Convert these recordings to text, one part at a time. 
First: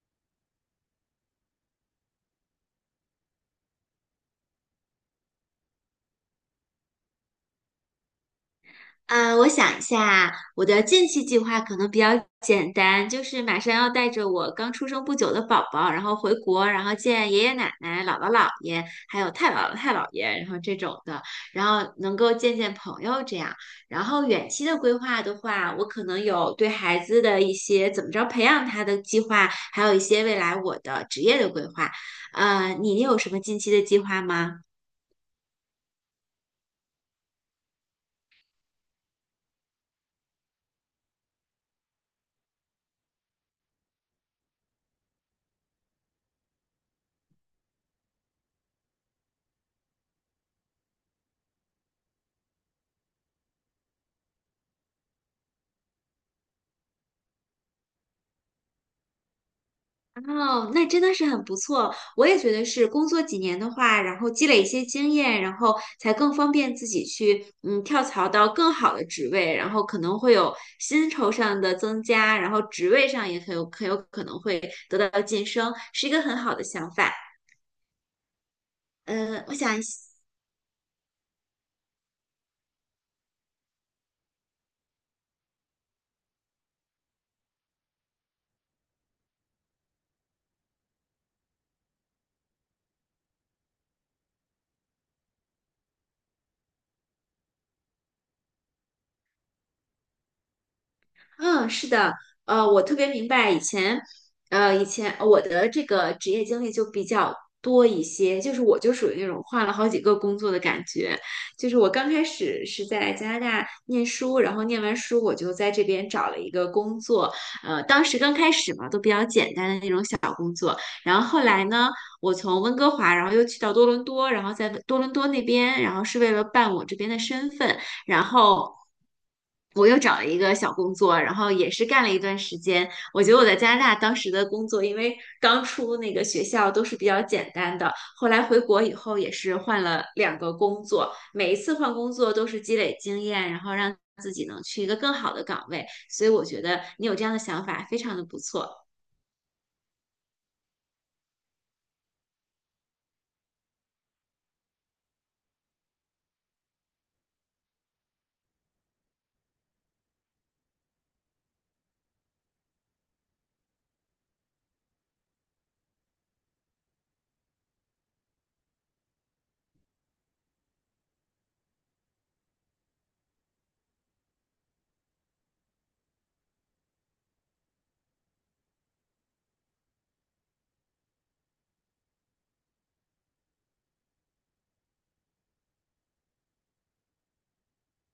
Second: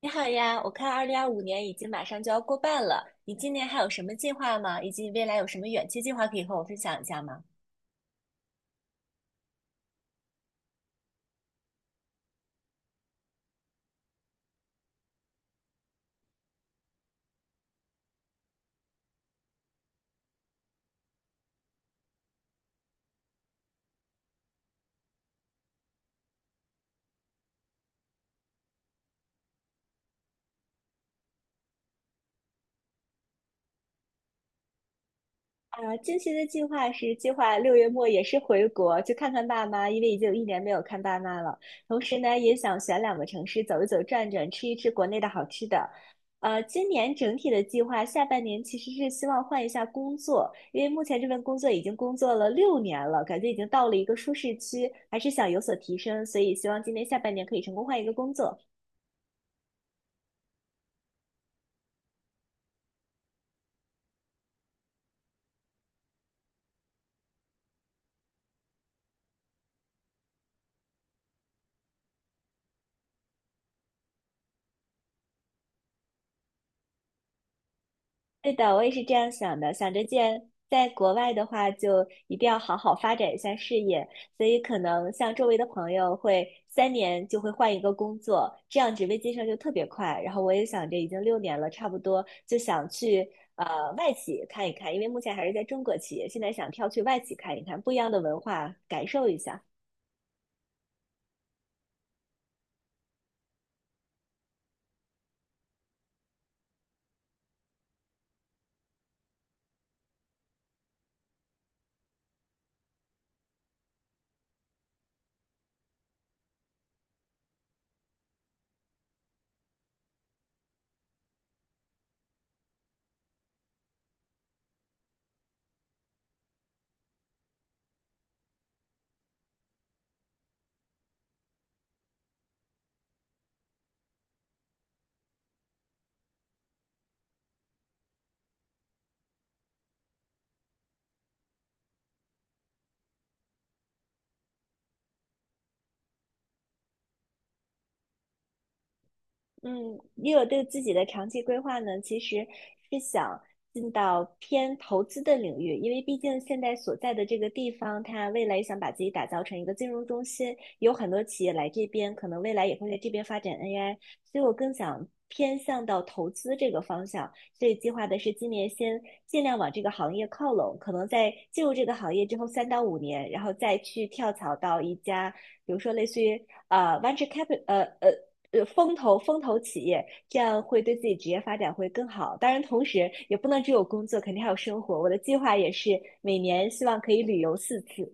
你好呀，我看二零二五年已经马上就要过半了，你今年还有什么计划吗？以及未来有什么远期计划可以和我分享一下吗？嗯，我想一下，我的近期计划可能比较简单，就是马上要带着我刚出生不久的宝宝，然后回国，然后见爷爷奶奶、姥姥姥爷，还有太姥姥太姥爷，然后这种的，然后能够见见朋友这样。然后远期的规划的话，我可能有对孩子的一些怎么着培养他的计划，还有一些未来我的职业的规划。你有什么近期的计划吗？啊，近期的计划是计划六月末也是回国去看看爸妈，因为已经有一年没有看爸妈了。同时呢，也想选两个城市走一走、转转，吃一吃国内的好吃的。今年整体的计划，下半年其实是希望换一下工作，因为目前这份工作已经工作了六年了，感觉已经到了一个舒适区，还是想有所提升，所以希望今年下半年可以成功换一个工作。哦，那真的是很不错。我也觉得是工作几年的话，然后积累一些经验，然后才更方便自己去跳槽到更好的职位，然后可能会有薪酬上的增加，然后职位上也很有可能会得到晋升，是一个很好的想法。对的，我也是这样呃，我想的，想想着既然在国外的话，就一定要好好发展一下事业，所以可能像周围的朋友会三年就会换一个工作，这样职位晋升就特别快。然后我也想着已经六年了，差不多就想去外企看一看，因为目前还是在中国企业，现在想跳去外企看一看，不一样的文化感受一下。嗯，是的，我特别明白以前，以前我的这个职业经历就比较多一些，就是我就属于那种换了好几个工作的感觉，就是我刚开始是在加拿大念书，然后念完书我就在这边找了一个工作，当时刚开始嘛，都比较简单的那种小工作，然后后来呢，我从温哥华，然后又去到多伦多，然后在多伦多那边，然后是为了办我这边的身份。然后我又找了一个小工作，然后也是干了一段时间。我觉得我在加拿大当时的工作，因为刚出那个学校都是比较简单的，后来回国以后也是换了两个工作，每一次换工作都是积累经验，然后让自己能去一个更好的岗位。所以我觉得你有这样的想法，非常的不错。嗯，也有对自己的长期规划呢，其实是想进到偏投资的领域，因为毕竟现在所在的这个地方，它未来想把自己打造成一个金融中心，有很多企业来这边，可能未来也会在这边发展 AI，所以我更想偏向到投资这个方向，所以计划的是今年先尽量往这个行业靠拢，可能在进入这个行业之后三到五年，然后再去跳槽到一家，比如说类似于venture capital，风投企业，这样会对自己职业发展会更好。当然，同时也不能只有工作，肯定还有生活。我的计划也是每年希望可以旅游四次。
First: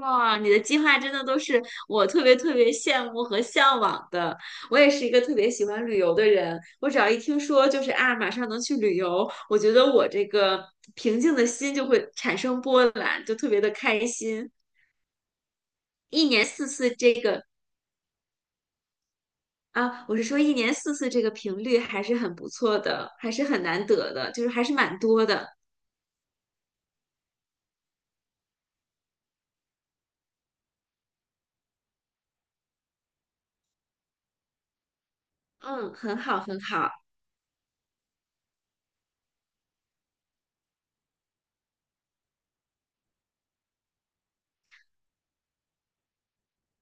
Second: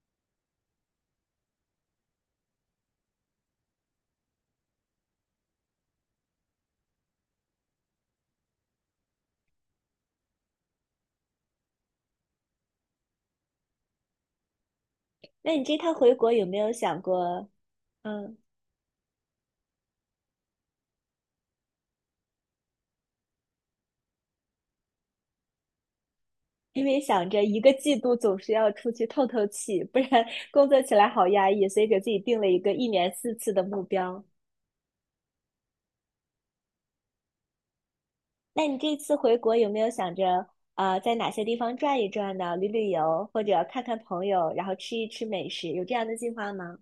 哇，你的计划真的都是我特别特别羡慕和向往的。我也是一个特别喜欢旅游的人，我只要一听说就是啊，马上能去旅游，我觉得我这个平静的心就会产生波澜，就特别的开心。那你这趟回一国有年没四有次想这个过？嗯，啊，我是说一年四次这个频率还是很不错的，还是很难得的，就是还是蛮多的。因为想着一个季度总是要出去透透气，不然 工作起来好压抑，所以给自己定了一个一年四次的目标。嗯，很好，很好。那你这次回国有没有想着，啊，在哪些地方转一转呢？旅游，或者看看朋友，然后吃一吃美食，有这样的计划吗？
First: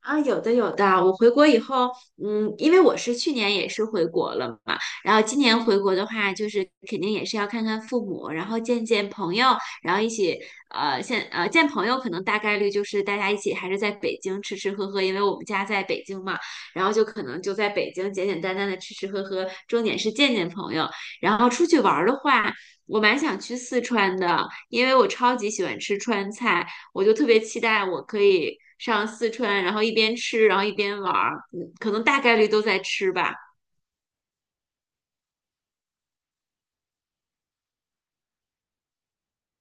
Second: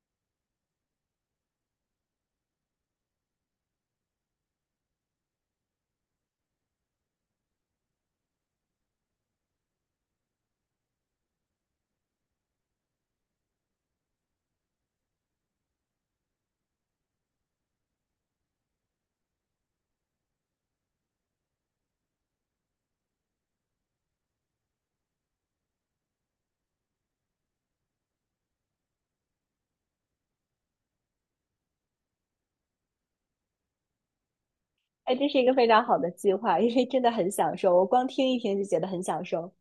啊，有的有的，我回国以后，嗯，因为我是去年也是回国了嘛，然后今年回国的话，就是肯定也是要看看父母，然后见见朋友，然后一起，见朋友可能大概率就是大家一起还是在北京吃吃喝喝，因为我们家在北京嘛，然后就可能就在北京简简单单的吃吃喝喝，重点是见见朋友，然后出去玩儿的话，我蛮想去四川的，因为我超级喜欢吃川菜。我就特别期待我可以上四川，然后一边吃，然后一边玩儿，嗯，可能大概率都在吃吧。哎，这是一个非常好的计划，因为真的很享受，我光听一听就觉得很享受。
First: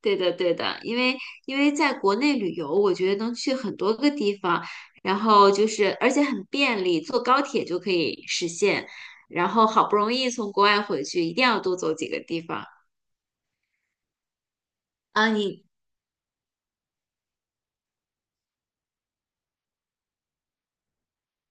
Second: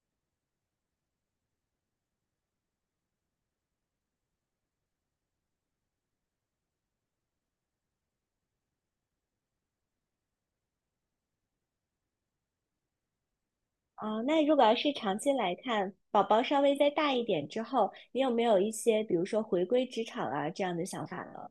对的，对的，因为在国内旅游，我觉得能去很多个地方，然后就是而且很便利，坐高铁就可以实现。然后好不容易从国外回去，一定要多走几个地方啊，那如果要是长啊！期来看，宝宝稍微再大一点之后，你有没有一些，比如说回归职场啊这样的想法呢？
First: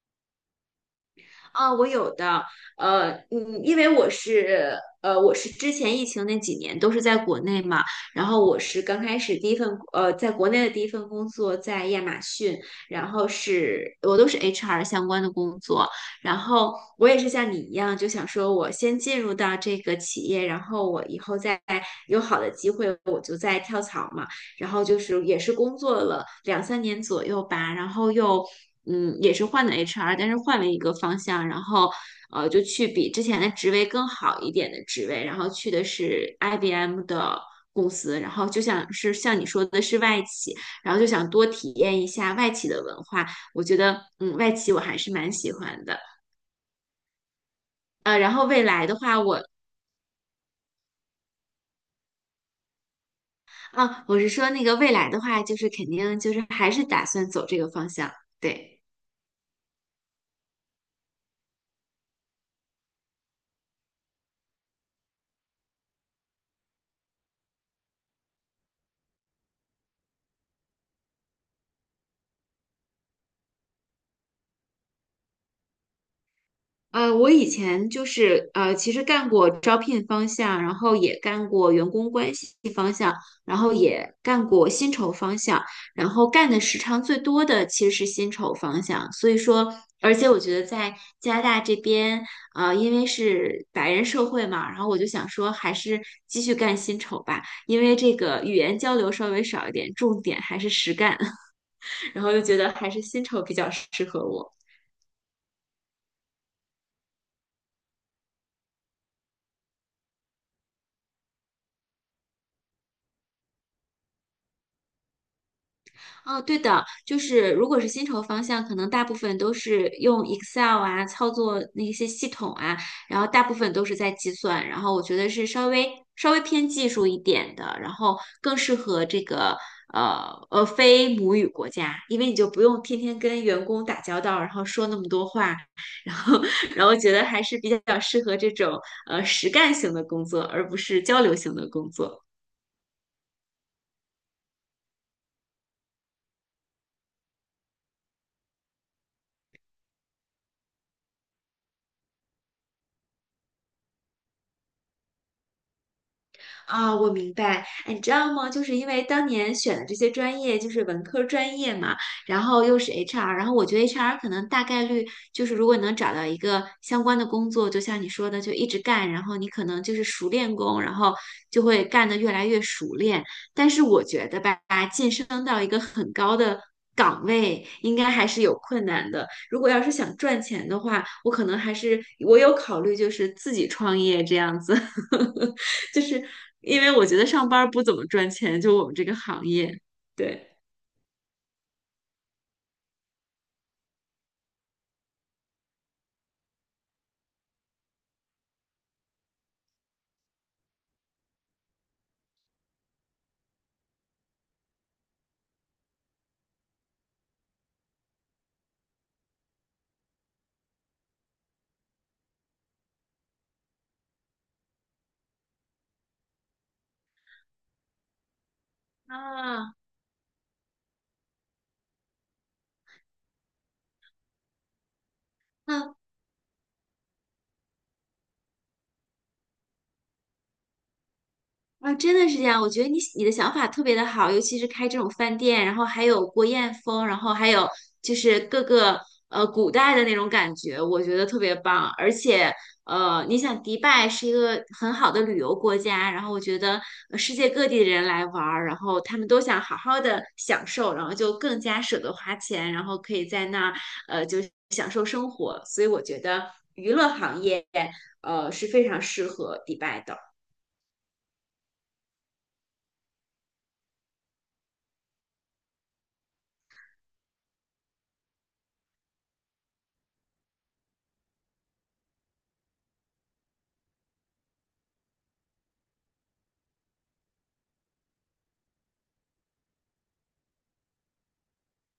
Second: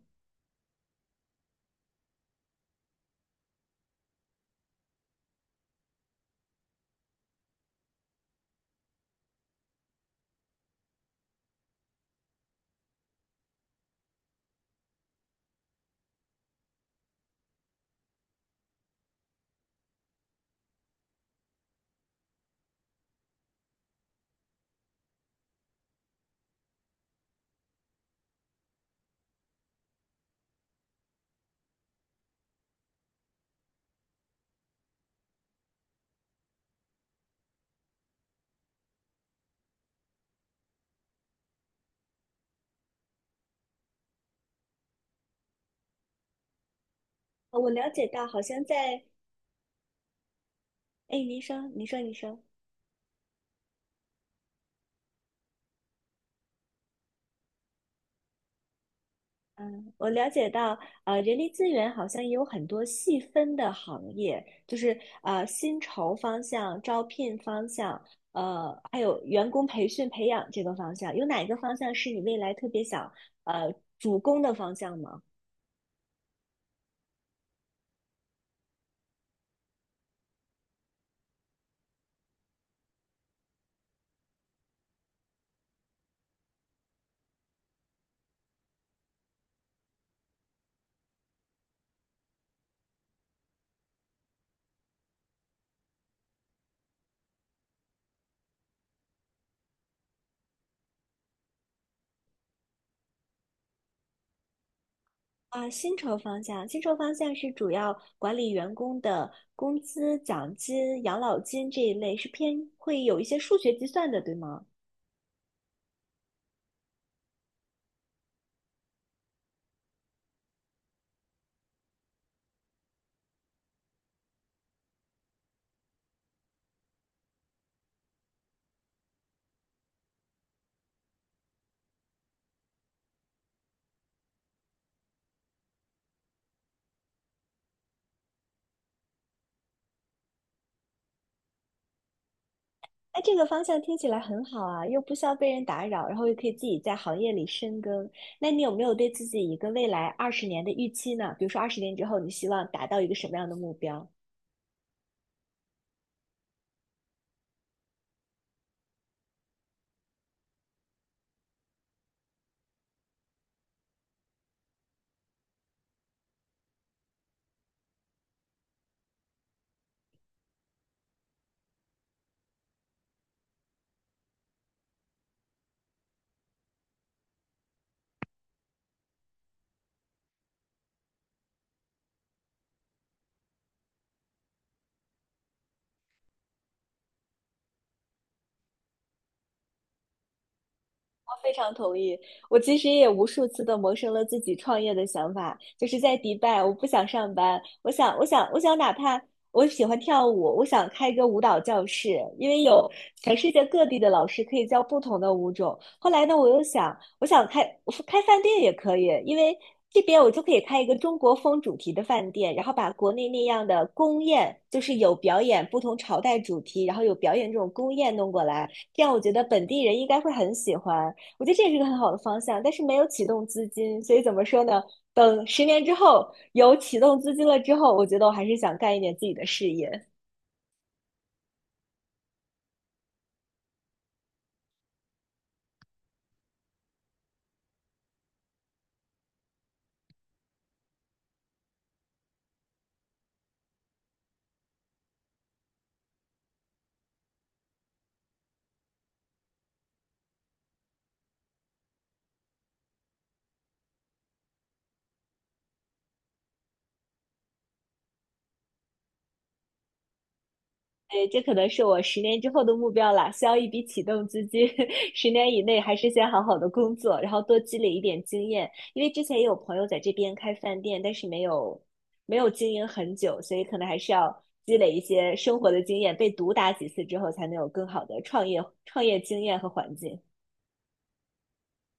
啊，我有的，呃，嗯，因为我是，呃，我是之前疫情那几年都是在国内嘛，然后我是刚开始第一份，呃，在国内的第一份工作在亚马逊，然后是我都是 HR 相关的工作，然后我也是像你一样，就想说我先进入到这个企业，然后我以后再有好的机会，我就再跳槽嘛。然后就是也是工作了两三年左右吧，然后又也是换的 HR，但是换了一个方向，然后就去比之前的职位更好一点的职位，然后去的是 IBM 的公司，然后就想是像你说的是外企，然后就想多体验一下外企的文化，我觉得外企我还是蛮喜欢的。我了解呃，到，然好后像未来的在，话我，哎，您说，您说，您说。啊，我是说那个未来的话，就是肯定就是还是打算走这个方向，对。嗯，我了解到，人力资源好像也有很多细分的行业，就是薪酬方向、招聘方向，还有员工培训培养这个方向，有哪一个方向是你未来特别想主攻的方向吗？我以前就是其实干过招聘方向，然后也干过员工关系方向，然后也干过薪酬方向，然后干的时长最多的其实是薪酬方向。所以说，而且我觉得在加拿大这边，因为是白人社会嘛，然后我就想说，还是继续干薪酬吧，因为这个语言交流稍微少一点，重点还是实干，然后又觉得还是薪酬比较适合我。啊，薪酬方向，薪酬方向是主要管理员工的工资、奖金、养老金这一类，是偏会有一些数学计算的，对吗？哦，对的，就是如果是薪酬方向，可能大部分都是用 Excel 啊，操作那些系统啊，然后大部分都是在计算，然后我觉得是稍微偏技术一点的，然后更适合这个非母语国家，因为你就不用天天跟员工打交道，然后说那么多话，然后 然后觉得还是比较适合这种实干型的工作，而不是交流型的工作。哎，这个方向听起来很好啊，又不需要被人打扰，然后又可以自己在行业里深耕。那你有没有对自己一个未来二十年的预期呢？比如说二十年之后，你希望达到一个什么样的目标？啊，我明白。哎，你知道吗？就是因为当年选的这些专业就是文科专业嘛，然后又是 HR，然后我觉得 HR 可能大概率就是，如果你能找到一个相关的工作，就像你说的，就一直干，然后你可能就是熟练工，然后就会干得越来越熟练。但是我觉得吧，晋升到一个很高的岗位，应该还是有困难的。如果要是想赚钱的话，我可能还是我有考虑，就是自己创业这样子。就是因为我觉得上班儿不怎么赚钱，就我们这个行业，对。非常同意。我其实也无数次的萌生了自己创业的想法，就是在迪拜，我不想上班，我想，哪怕我喜欢跳舞，我想开一个舞蹈教室，因为有全世界各地的老师可以教不同的舞种。后来呢，我又想，我想开饭店也可以，因为这边我就可以开一个中国风主题的饭店，然后把国内那样的宫宴，就是有表演不同朝代主题，然后有表演这种宫宴弄过来，这样我觉得本啊，地人应该会很喜欢。我觉得这也是一个很好的方向，但是没有启动资金，所以怎么说呢？等十年之那后有启动资金了之后，我觉得我还是想干一点自己的事业。啊，真的是这样。我觉得你的想法特别的好，尤其是开这种饭店，然后还有国宴风，然后还有就是各个古代的那种感觉，我觉得特别棒。而且你想迪拜是一个很好的旅游国家，然后我觉得世界各地的人来玩儿，然后他们都想好好的享受，然后就更加舍得花钱，然后可以在那儿就享受生活。所以我觉得娱乐行业是非常适合迪拜的。哎，这可能是我十年之后的目标啦，需要一笔启动资金。十年以内还是先好好的工作，然后多积累一点经验。因为之前也有朋友在这边开饭店，但是没有经营很久，所以可能还是要积累一些生活的经验，被毒打几次之后，才能有更好的创业经验和环境。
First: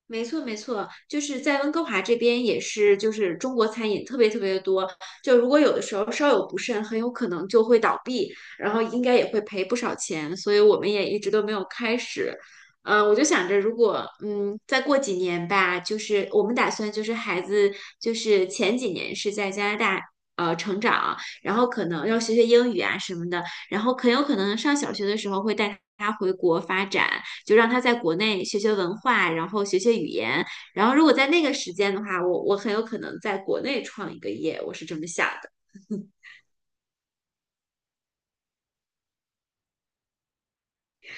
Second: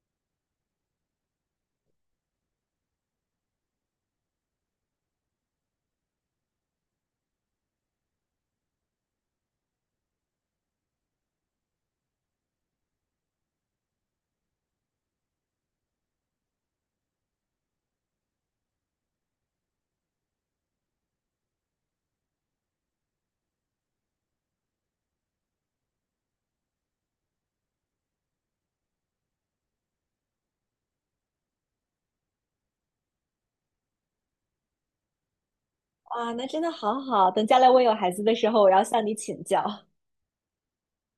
没错，没错，就是在温哥华这边也是，就是中国餐饮特别特别的多。就如果有的时候稍有不慎，很有可能就会倒闭，然后应该也会赔不少钱。所以我们也一直都没有开始。我就想着，如果再过几年吧，就是我们打算就是孩子就是前几年是在加拿大成长，然后可能要学学英语啊什么的，然后很有可能上小学的时候会带他回国发展。就让他在国内学学文化，然后学学语言。然后如果在那个时间的话，我很有可能在国内创一个业，我是这么想的。哇，那真的好好，等将来我有孩子的时候，我要向你请教。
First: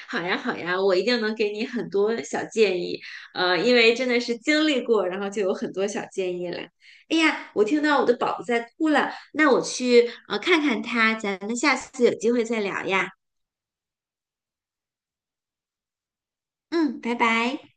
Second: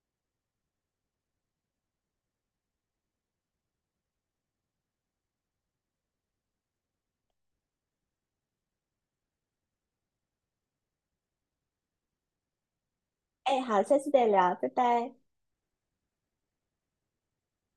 好呀，好呀，我一定能给你很多小建议，因为真的是经历过，然后就有很多小建议了。哎呀，我听到我的宝宝在哭了，那我去看看他，咱们下次有机会再聊呀。哎，好，下次再聊，拜拜。嗯，拜拜。